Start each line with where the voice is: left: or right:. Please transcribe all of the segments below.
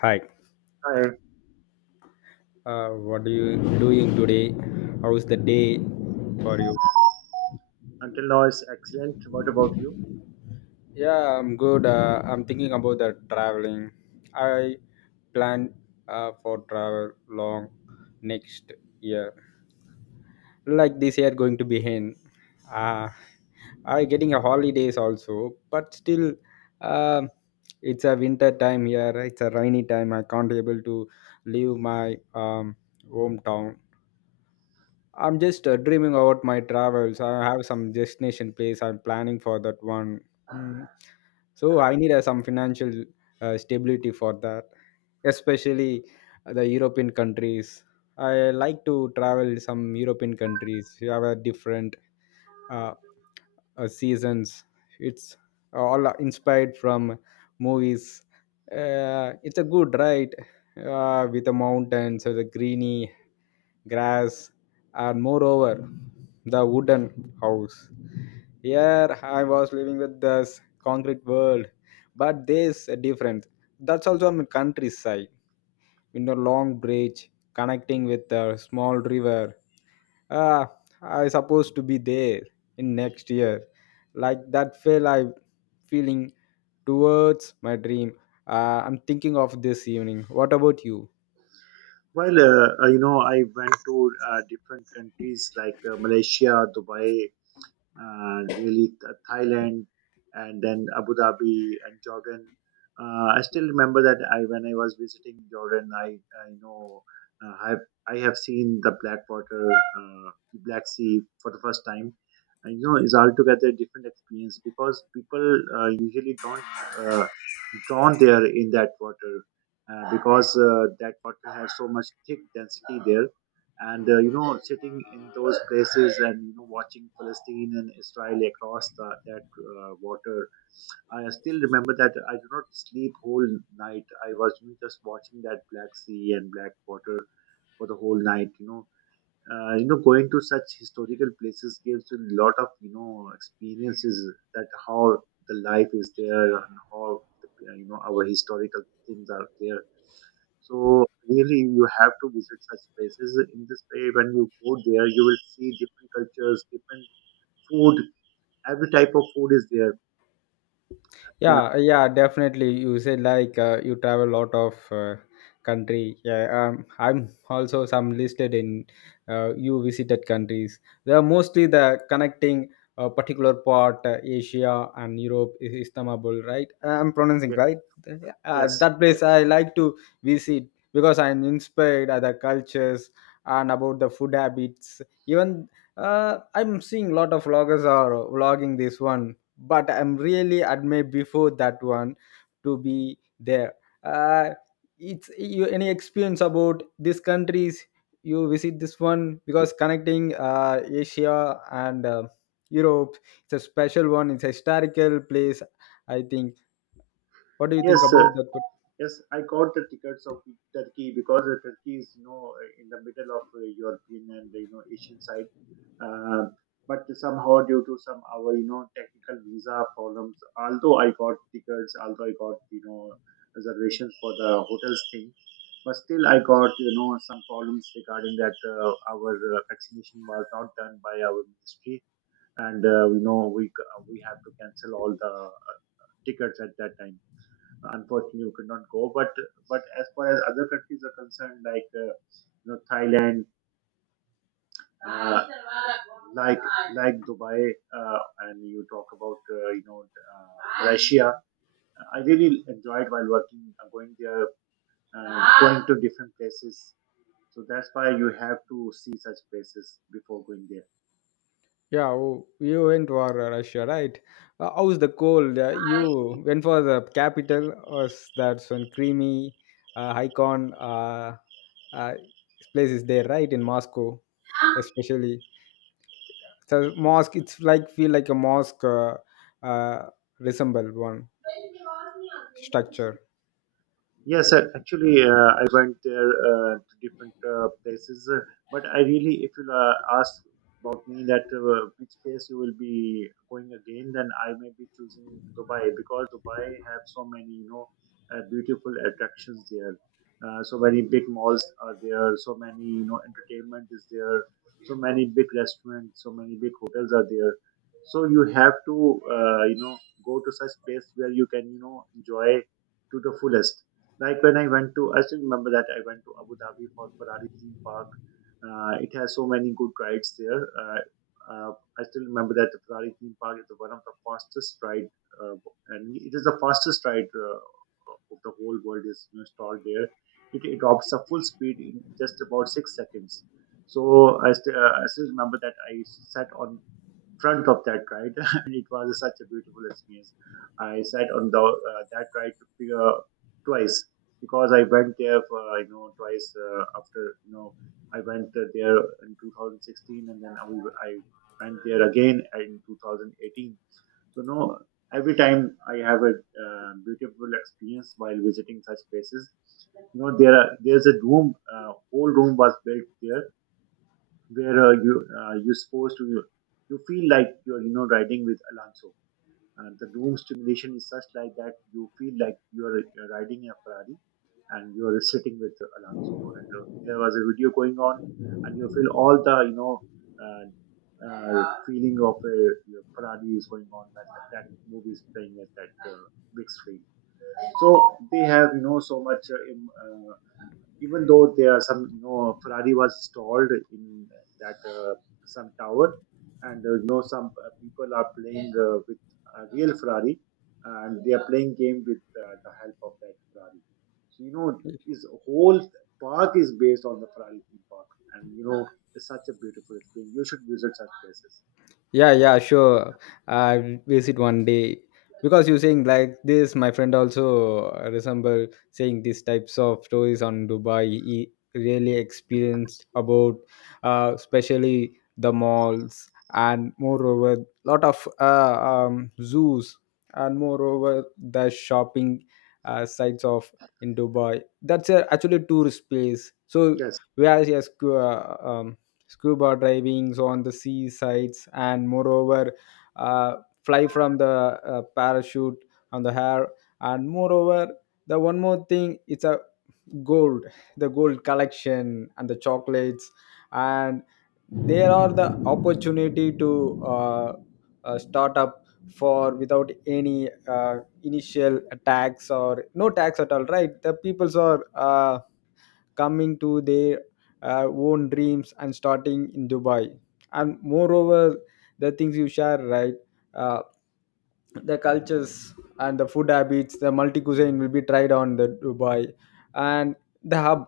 left: Hi.
right: Hi,
left: What are you doing today? How's the day for you?
right: until now it's excellent. What about you?
left: Yeah, I'm good. I'm thinking about the traveling. I plan for travel long next year. Like this year going to be in. Uh, I getting a holidays also, but still, um it's a winter time here. It's a rainy time. I can't able to leave my hometown. I'm just dreaming about my travels. I have some destination place I'm planning for that one. Mm. So I need some financial stability for that, especially the European countries. I like to travel some European countries. You have a different uh, seasons. It's all inspired from movies. It's a good ride with the mountains, with the greeny grass, and moreover, the wooden house. Here I was living with this concrete world, but there's a difference. That's also on the countryside in a long bridge connecting with a small river. Uh, I supposed to be there in next year. Like that feel I feeling towards my dream. I'm thinking of this evening. What about you?
right: Well, I went to different countries like Malaysia, Dubai, really Thailand, and then Abu Dhabi and Jordan. I still remember that I when I was visiting Jordan, I know, I have seen the Black Water, Black Sea for the first time. And, it's altogether a different experience because people usually don't uh, drawn there in that water because that water has so much thick density there, and sitting in those places and watching Palestine and Israel across that water. I still remember that I did not sleep whole night. I was, just watching that Black Sea and Black Water for the whole night. Going to such historical places gives you a lot of experiences, that how the life is there, and how our historical things are there. So really you have to visit such places. In this way, when you go there, you will see different cultures, different food. Every type of food is there. Um,
left: Yeah, yeah, definitely you said like you travel a lot of country. Yeah, I'm also some listed in you visited countries, they are mostly the connecting a particular part, asia and europe is istanbul, right? I'm pronouncing
right: yeah,
left: right?
right: yes,
left: That
right: yeah.
left: place I like to visit because I'm inspired other cultures and about the food habits, even I'm seeing a lot of vloggers are vlogging this one, but I'm really admired before that one to be there. uh, it's you any experience about these countries you visit this one because connecting asia and europe. It's a special one, it's a historical place, I think. What do you think
right: Yes.
left: about that?
right: Yes, I got the tickets of Turkey, because Turkey is, in the middle of European and Asian side, uh, but somehow due to some our technical visa problems, although I got tickets, although I got reservations for the hotels thing, but still I got some problems regarding that our vaccination was not done by our ministry, and we we have to cancel all the tickets at that time. Unfortunately, you could not go. But as far as other countries are concerned, like Thailand, uh, like like Dubai, and you talk about Russia. I really enjoyed while working, going there, going to different places. So that's why you have to see such places before going there.
left: Yeah, you went for Russia, right? How's the cold? You went for the capital, was that one creamy icon uh, place is there, right? In Moscow, especially. So mosque, it's like feel like a mosque, uh, resemble one structure.
right: Yes, actually, I went there to different places, but I really, if you ask about me that which place you will be going again, then I may be choosing Dubai, because Dubai have so many, beautiful attractions there. So many big malls are there. So many, entertainment is there. So many big restaurants. So many big hotels are there. So you have to, go to such place where you can, enjoy to the fullest, like when I went to, I still remember that I went to Abu Dhabi for Ferrari theme park. It has so many good rides there. Uh, I still remember that the Ferrari theme park is one of the fastest ride, uh, and it is the fastest ride of the whole world is installed there. It adopts a full speed in just about 6 seconds. So I still remember that I sat on front of that ride, and it was such a beautiful experience. I sat on the that ride twice, because I went there for twice after I went there in 2016, and then I went there again in 2018. So no, every time I have a beautiful experience while visiting such places. There's a room, whole room was built there, where you you feel like you're riding with Alonso. And the room stimulation is such like that you feel like you're riding a Ferrari, and you're sitting with Alonso. And there was a video going on, and you feel all the uh, feeling of a your Ferrari is going on when that movie is playing at that big screen. So they have so much, even though there are some Ferrari was stalled in that some tower, and some people are playing with a real Ferrari, and they are playing game with the help of that Ferrari. So his whole park is based on the Ferrari theme park, and it's such a beautiful experience, you should visit such places.
left: Yeah, yeah, sure. I visit one day. Because you saying like this, my friend also resemble saying these types of stories on Dubai. He really experienced about, especially the malls and moreover lot of zoos and moreover the shopping sites of in Dubai. That's a, actually a tourist place. So
right: Yes,
left: where he has scuba divings on the sea sides and moreover uh, fly from the parachute on the hair, and moreover the one more thing, it's a gold, the gold collection and the chocolates, and there are the opportunity to start up for without any initial tax or no tax at all, right? The peoples are coming to their own dreams and starting in dubai. And moreover, the things you share, right? uh, the cultures and the food habits, the multi cuisine will be tried on the dubai. And the hub,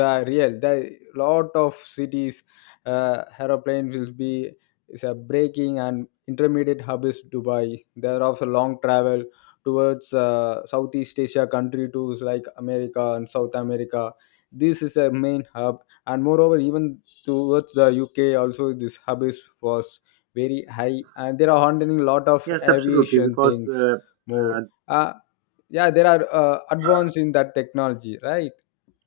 left: the real, the lot of cities, aeroplanes will be, is a breaking and intermediate hub is dubai. There are also long travel towards southeast asia country to like america and south america, this is a main hub. And moreover, even towards the uk also, this hub is was very high, and there are handling a lot of
right: yes, absolutely,
left: aviation
right: because
left: things. More,
right: uh,
left: uh yeah, there are advanced in that technology, right?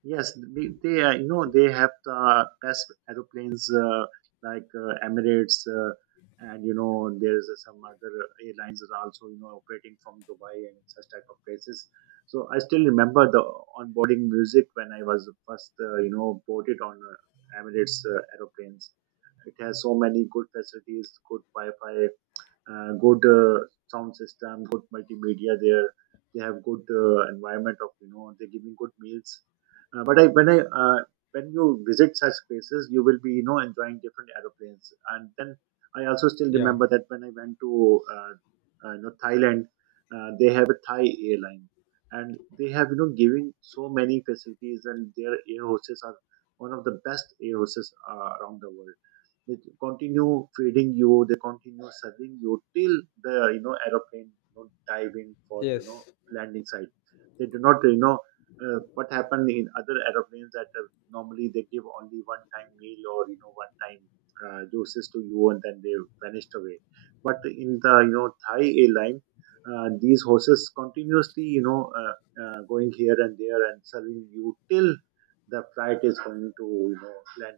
right: yes, they they have the best aeroplanes, like Emirates, and there's some other airlines are also operating from Dubai and such type of places. So I still remember the onboarding music when I was first boarded on Emirates aeroplanes. It has so many good facilities, good Wi-Fi, good sound system, good multimedia there. They have good environment of they're giving good meals. But I when you visit such places, you will be enjoying different aeroplanes. And then I also still
left: Yeah,
right: remember that when I went to Thailand, they have a Thai airline, and they have giving so many facilities, and their air hostess are one of the best air hostess around the world. They continue feeding you. They continue serving you till the aeroplane, dive in for the
left: yes.
right: landing site. They do not what happened in other aeroplanes, that normally they give only one time meal or one time juices to you, and then they vanished away. But in the Thai airline, these horses continuously going here and there, and serving you till the flight is going to land.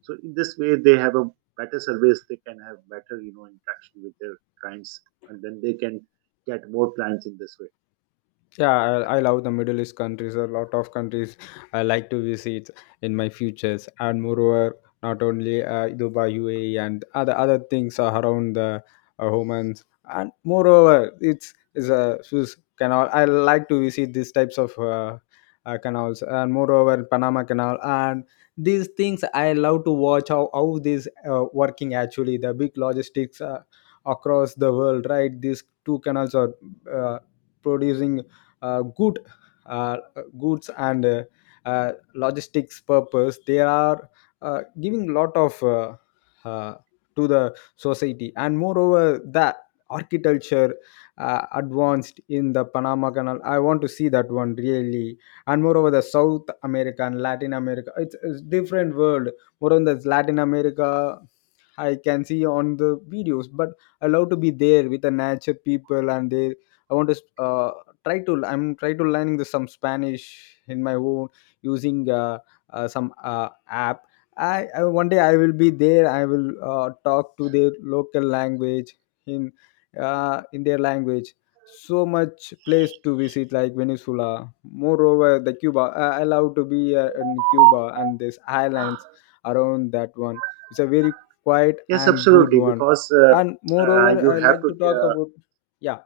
right: So in this way, they have a better service. They can have better, interaction with their clients, and then they can get more clients in this way.
left: Yeah, I love the Middle East countries. A lot of countries I like to visit in my futures, and moreover, not only Dubai, UAE, and other things are around the humans. And moreover, it's is a Suez Canal. I like to visit these types of canals, and moreover, Panama Canal, and these things I love to watch how these working actually the big logistics across the world. Right, these two canals are uh, producing good uh, goods and logistics purpose, they are giving lot of uh, to the society, and moreover that architecture advanced in the panama canal. I want to see that one really. And moreover, the south america and latin america, it's different world. Moreover, there's latin america, I can see on the videos, but I love to be there with the nature people and they, I want to try to, I'm try to learning the, some spanish in my own using some app. I one day I will be there, I will talk to their local language in in their language. So much place to visit like venezuela, moreover the cuba, I love to be in cuba and this islands around that one. It's a very quiet
right: Yes,
left: and good
right: absolutely,
left: one.
right: because
left: And moreover
right: you
left: I
right: have
left: like
right: to.
left: to talk about, yeah,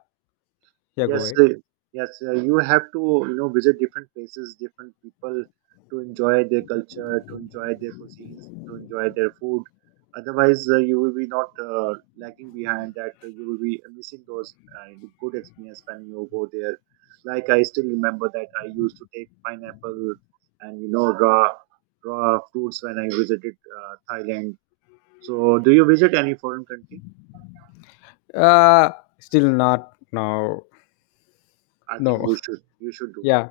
left: yeah, go
right: Yes,
left: ahead.
right: yes, you have to visit different places, different people, to enjoy their culture, to enjoy their cuisines, to enjoy their food. Otherwise, you will be not lagging behind that. You will be missing those good experience when you go there. Like, I still remember that I used to take pineapple and raw fruits when I visited Thailand. So, do you visit any foreign country?
left: Uh, still not now.
right: I think
left: No.
right: we should. You should do.
left: Yeah.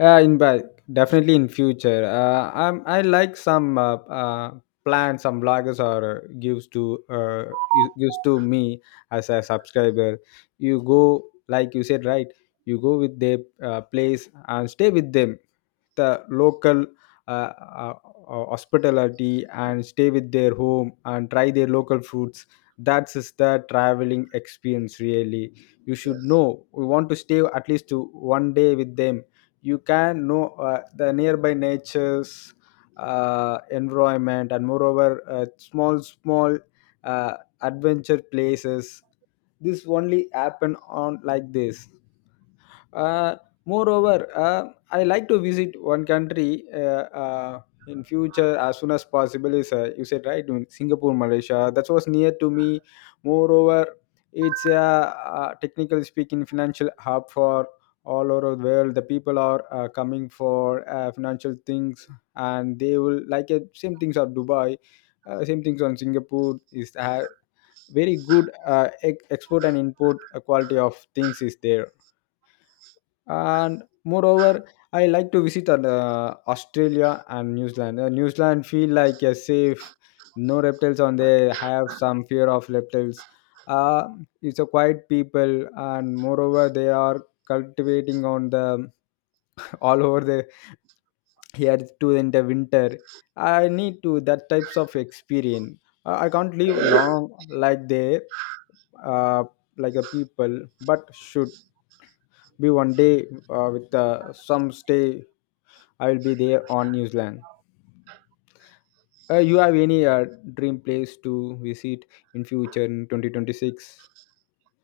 left: In but definitely in future. I'm I like some uh, plans, some bloggers are gives to gives to me as a subscriber. You go like you said, right. You go with their place and stay with them. The local uh, uh, hospitality and stay with their home and try their local foods. That's is the traveling experience really. You should
right: Yes.
left: know. We want to stay at least to one day with them, you can know the nearby nature's environment, and moreover small small uh, adventure places. This only happen on like this. uh, moreover, I like to visit one country in future as soon as possible. Is you said right? In Singapore, Malaysia. That was near to me. Moreover, it's a technically speaking financial hub for all over the world. The people are coming for financial things, and they will like it. Same things are Dubai. Same things on Singapore is very good export and import quality of things is there. And moreover I like to visit australia and new zealand. New zealand feel like a safe, no reptiles on there, have some fear of reptiles. uh, it's a quiet people, and moreover they are cultivating on the all over the here to in the winter. I need to that types of experience. I can't live long like there, uh, like a people, but should be one day with some stay. I will be there on New Zealand. You have any dream place to visit in future in 2026?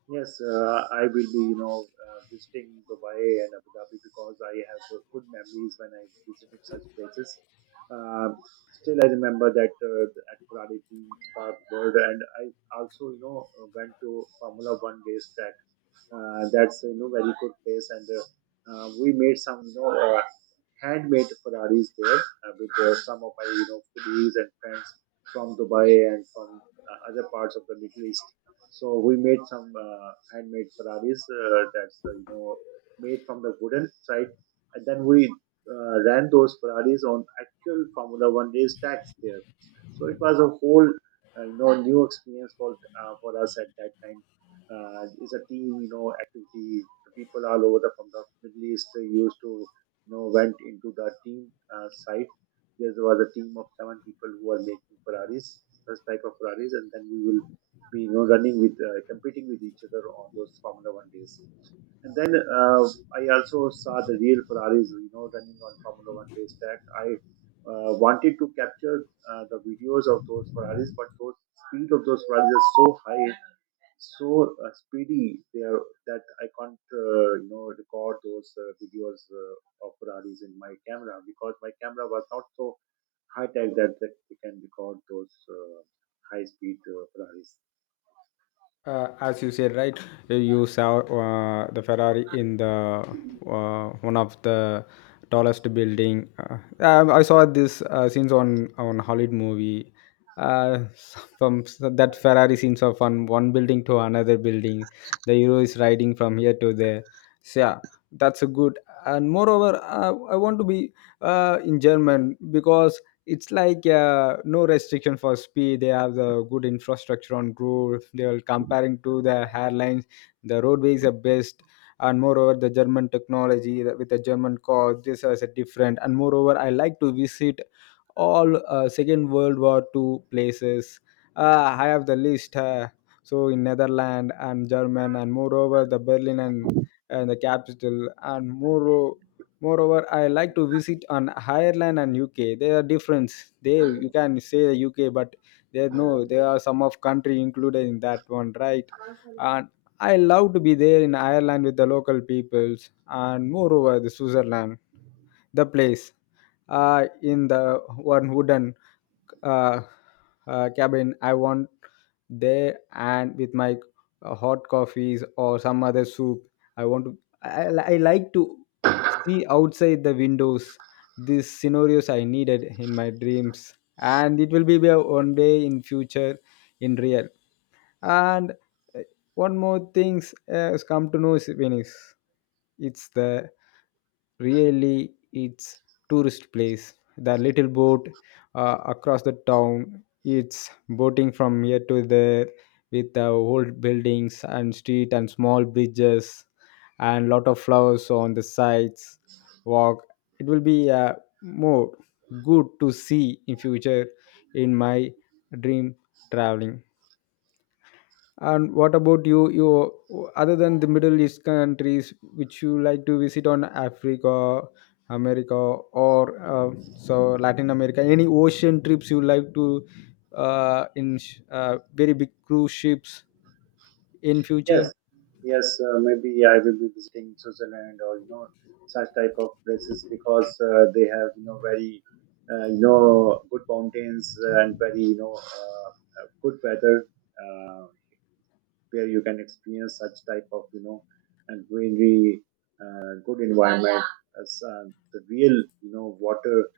right: Yes, I will be, visiting Dubai and Abu Dhabi, because I have good memories when I visited such places. Um Still, I remember that at Ferrari theme park world, and I also, went to Formula One race track. That's very good place, and we made some, handmade Ferraris there with some of my, colleagues and friends from Dubai and from other parts of the Middle East. So we made some handmade Ferraris, that's made from the wooden side, and then we ran those Ferraris on actual Formula One race tracks there. So it was a whole new experience for us at that time. It's a team activity. The people all over the from the Middle East they used to went into the team site. There was a team of seven people who are making Ferraris, this type of Ferraris, and then we will be, running with, competing with each other on those Formula One days. And then I also saw the real Ferraris, running on Formula One race track. I wanted to capture the videos of those Ferraris, but those speed of those Ferraris is so high, so speedy they are, that I can't, record those videos of Ferraris in my camera, because my camera was not so high tech that we can record those high speed Ferraris.
left: As you said, right, you saw the Ferrari in the one of the tallest building. I saw this scenes on Hollywood movie. Uh, that Ferrari scenes of from one building to another building, the hero is riding from here to there. So yeah, that's a good. And moreover, I want to be in German, because it's like no restriction for speed. They have the good infrastructure on road, they are comparing to the airlines the roadways are best. And moreover, the german technology with the german car, this is a different. And moreover I like to visit all second world war two places. I have the list. So in netherlands and german, and moreover the berlin, and the capital and more. Moreover, I like to visit on Ireland and UK. There are difference. They you can say the UK, but there no, there are some of country included in that one, right? And I love to be there in Ireland with the local peoples, and moreover the Switzerland, the place, in the one wooden uh, cabin I want there and with my hot coffees or some other soup. I want to. I like to see outside the windows, these scenarios I needed in my dreams, and it will be there one day in future in real. And uh, one more things has come to know is venice. It's the, really it's tourist place. The little boat across the town, it's boating from here to there, with the old buildings and street and small bridges and lot of flowers on the sides walk. It will be more good to see in future in my dream traveling. And what about you? You other than the Middle East countries, which you like to visit on Africa, America, or so Latin America? Any ocean trips you like to very big cruise ships in future?
right: Yes, yes. Maybe I will be visiting Switzerland or such type of places, because they have very good mountains, and very good weather uh, where you can experience such type of and greenery, good environment, as the real water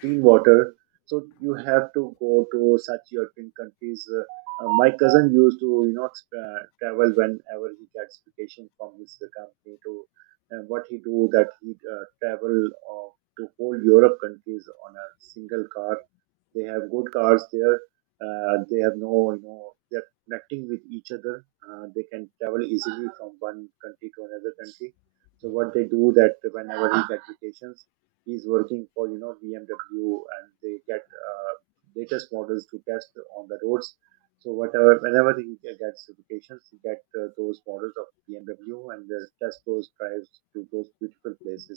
right: clean water. So you have to go to such European countries. My cousin used to, travel whenever he gets vacation from his company to, and what he do that he travel uh, to whole Europe countries on a single car. They have good cars there. They have no, they're connecting with each other. They can travel easily from one country to another country. So what they do that whenever he get vacations, he's working for BMW and they get latest models to test on the roads. So whenever he gets certifications, he get those models of BMW and they test those drives to those beautiful places.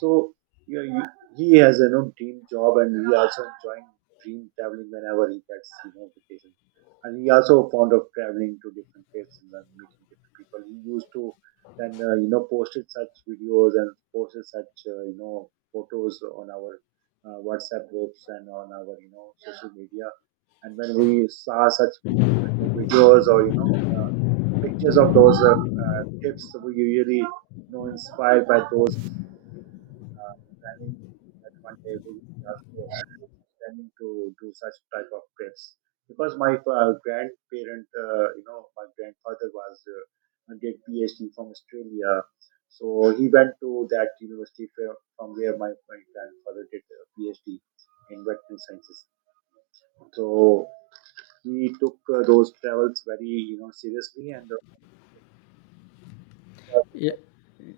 right: So he has a dream job and he also enjoying dream traveling whenever he gets vacation. And he also fond of traveling to different places and meeting different people. He used to then posted such videos and posted such photos on our whatsapp groups and on our social media and when we saw such videos or uh, pictures of those tips we usually inspired by those uh, planning that one day we will also planning to do such type of trips because my grandparent, my grandfather was did PhD from Australia, so he went to that university from where my grandfather did a PhD in veterinary sciences. So we took those travels very seriously and. Uh,
left: Ye-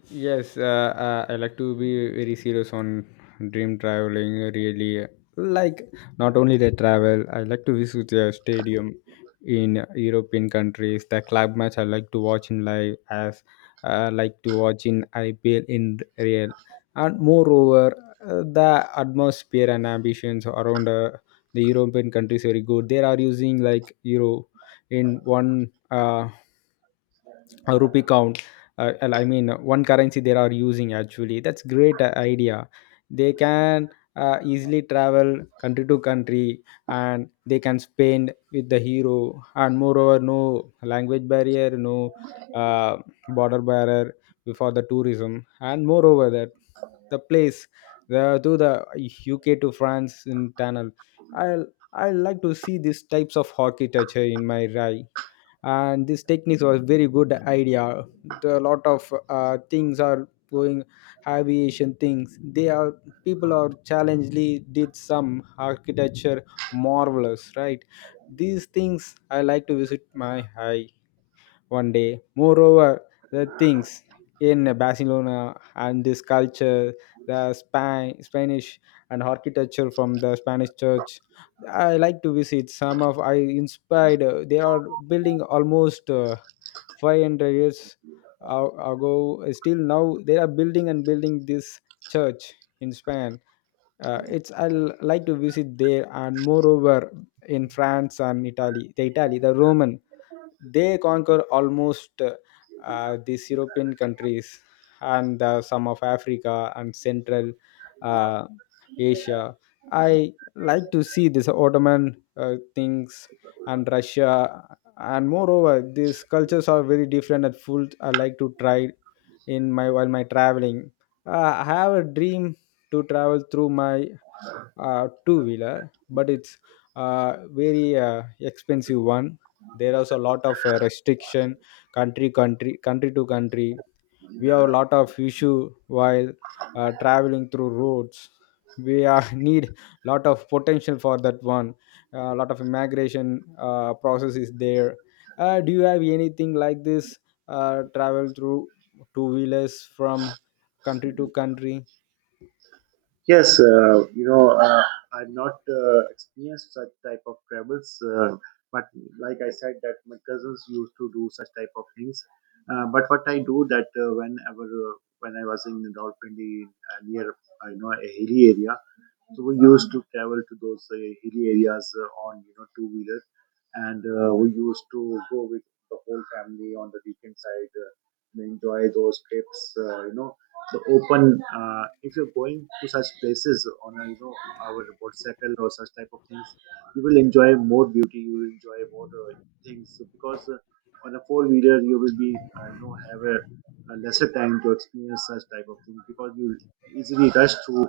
left: yes, I like to be very serious on dream traveling. Really, like not only the travel, I like to visit the stadium in European countries. The club match I like to watch in live, as I like to watch in IPL in real, and moreover, the atmosphere and ambitions around the European countries very good. They are using like euro in one. A rupee count and I mean one currency they are using actually, that's great idea. They can easily travel country to country, and they can spend with the hero. And moreover, no language barrier, no uh, border barrier for the tourism. And moreover that, the place, the uk to france in tunnel. I i like to see these types of architecture in my rai, and this techniques was very good idea. The lot of things are going, aviation things. They are people are challengely did some architecture, marvelous, right? These things I like to visit my eye one day. Moreover, the things in Barcelona and this culture, the Spanish and architecture from the Spanish church, I like to visit. Some of I inspired. They are building almost 500 years ago. Still now they are building and building this church in Spain. It's I like to visit there. And moreover in France and Italy, the Roman, they conquer almost these European countries and some of Africa and Central uh, Asia. I like to see this Ottoman things and Russia. And moreover, these cultures are very different and full. I like to try in my while my traveling. Uh, I have a dream to travel through my two wheeler, but it's very expensive one. There is a lot of restriction country country to country. We have a lot of issue while traveling through roads. We are need lot of potential for that one. A lot of immigration process is there. Do you have anything like this, travel through two wheelers from country to country?
right: Yes, I've not experienced such type of travels, but like I said, that my cousins used to do such type of things. But what I do that when I was in Rawalpindi near a hilly area, so we used to travel to those hilly areas on two wheeler and we used to go with the whole family on the weekend side and enjoy those trips the open if you're going to such places on a our motorcycle or such type of things you will enjoy more beauty you will enjoy more things because on a four wheeler you will be have a lesser time to experience such type of things because you easily rush through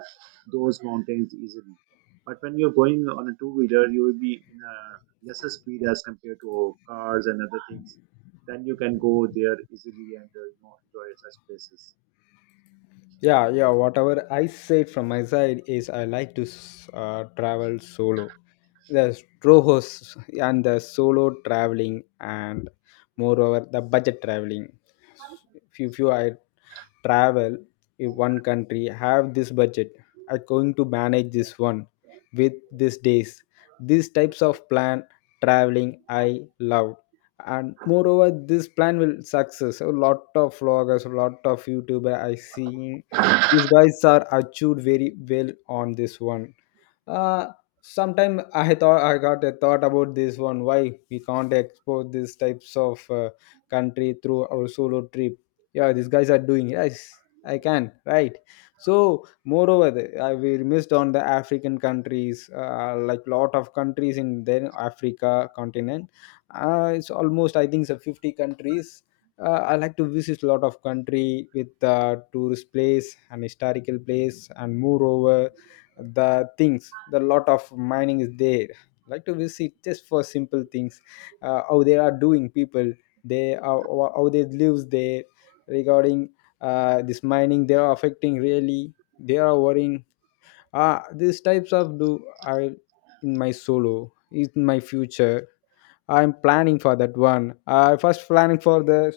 right: those mountains easily, but when you're going on a two-wheeler, you will be in a lesser speed as compared to cars and other things. Then you can go there easily and enjoy such places.
left: Yeah, yeah. Whatever I said from my side is I like to travel solo. The strohos and the solo traveling, and moreover the budget traveling. If you, I travel in one country, have this budget, I going to manage this one with these days. These types of plan traveling I love. And moreover this plan will success. A lot of vloggers, a lot of youtuber I see, these guys are achieved very well on this one. uh Sometime I thought, I got a thought about this one, why we can't export these types of country through our solo trip? Yeah, these guys are doing, yes I can, right? So moreover I we missed on the african countries, like lot of countries in the africa continent. It's almost I think so 50 countries. I like to visit a lot of country with tourist place and historical place. And moreover, the things, the lot of mining is there. Like to visit just for simple things, how they are doing people, they how, how they lives there regarding this mining. They are affecting really. They are worrying. Ah, these types of do I in my solo in my future. I'm planning for that one. I first planning for the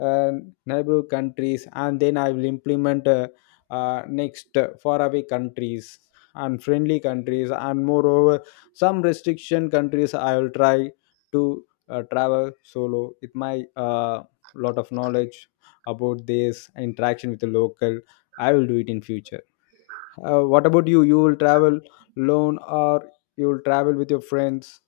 left: uh, neighbor countries, and then I will implement next faraway countries and friendly countries, and moreover some restriction countries. I will try to travel solo with my lot of knowledge about this interaction with the local. I will do it in future. What about you? You will travel alone, or you will travel with your friends?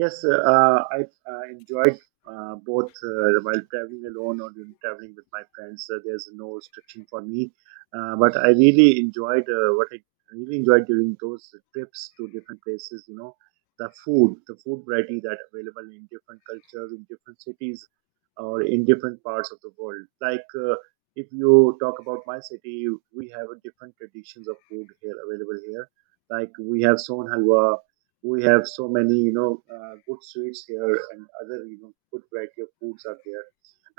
right: Yes, I enjoyed both while traveling alone or during traveling with my friends. There's no restriction for me, but I really enjoyed what I really enjoyed during those trips to different places. You know, the food variety that available in different cultures, in different cities, or in different parts of the world. Like if you talk about my city, we have a different traditions of food here available here. Like we have son halwa, we have so many good sweets here and other good variety of foods are there.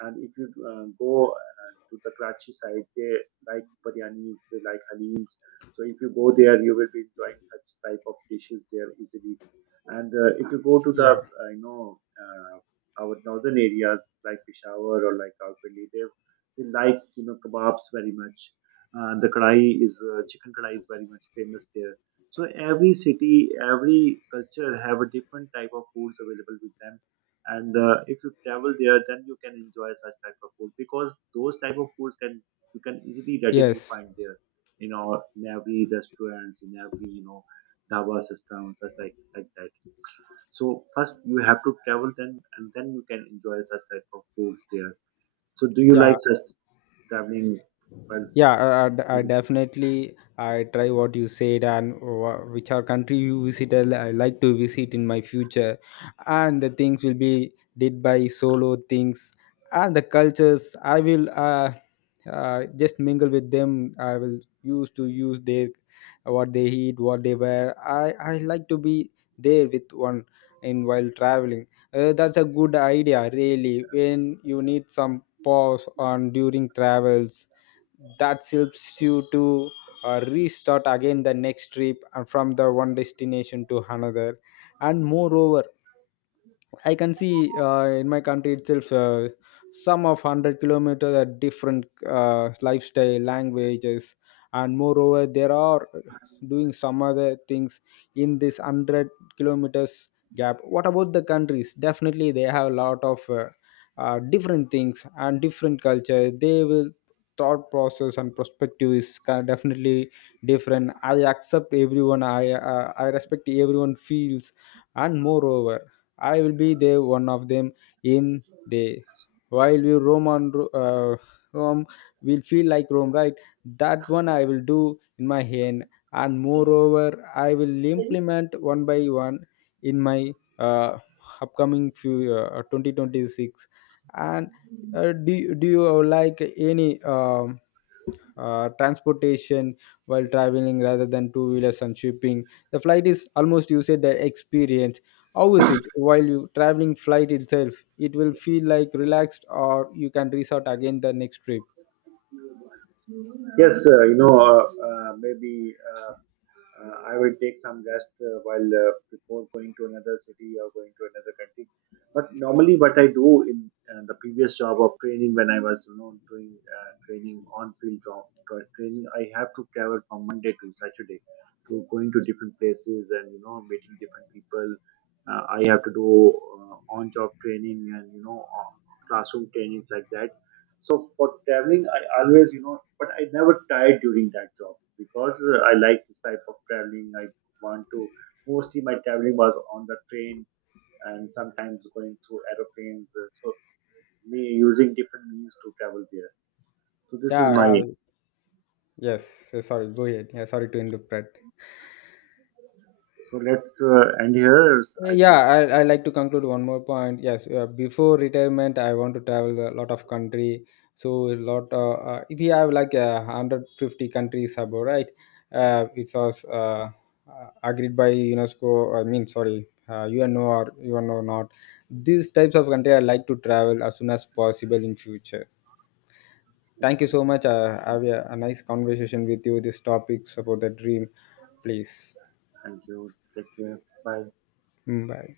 right: And if you go to the Karachi side, they like biryanis, they like halims. So if you go there you will be enjoying such type of dishes there easily. And if you go to the
left: Yeah.
right: uh, you know uh, our northern areas like Peshawar or like Rawalpindi, they like kebabs very much. The kadai is Chicken kadai is very much famous there. So every city, every culture have a different type of foods available with them. And if you travel there, then you can enjoy such type of food because those type of foods can you can easily readily
left: Yes.
right: find there. You know, in every restaurants, in every dhaba system, such like that. So first you have to travel, then and then you can enjoy such type of foods there. So do you
left: Yeah,
right: like such traveling while
left: yeah. I
right: food?
left: definitely I try what you said. And which are country you visited, I like to visit in my future. And the things will be did by solo things. And the cultures, I will just mingle with them. I will use to use their, what they eat, what they wear. I i like to be there with one in while traveling. That's a good idea, really, when you need some pause on during travels. That helps you to restart again the next trip and from the one destination to another. And moreover, I can see in my country itself some of 100 kilometers are different lifestyle, languages. And moreover, there are doing some other things in this 100 kilometers gap. What about the countries? Definitely, they have a lot of different things and different culture. They will thought process and perspective is definitely different. I accept everyone, I respect everyone feels. And moreover, I will be there one of them in the while we roam on rome, will feel like rome, right? That one I will do in my hand. And moreover, I will implement one by one in my uh, upcoming few 2026. And do you like any transportation while traveling rather than two wheelers and shipping? The flight is almost you said the experience. How is it while you traveling flight itself? It will feel like relaxed, or you can resort again the next trip?
right: Yes, maybe I will take some rest while before going to another city or going to another country. But normally, what I do in the previous job of training, when I was doing training on field job training, I have to travel from Monday to Saturday to going to different places and meeting different people. I have to do on job training and classroom trainings like that. So for traveling, I always, but I never tired during that job because I like this type of traveling. Want to, Mostly my traveling was on the train and sometimes going through aeroplanes. So me using different means to travel there. So this is my,
left: Yeah, yeah, yes. Sorry, go ahead. Yeah, sorry to interrupt.
right: so let's end here. I
left: Yeah,
right: think,
left: I like to conclude one more point. Yes, before retirement I want to travel a lot of country. So a lot, if you have like 150 countries above, right? Which was agreed by unesco, I mean sorry, uno or uno not. These types of country I like to travel as soon as possible in future. Thank you so
right: okay,
left: much. Have a nice conversation with you, this topic about the dream. Please.
right: thank you. Take care. Bye.
left: Mm, bye.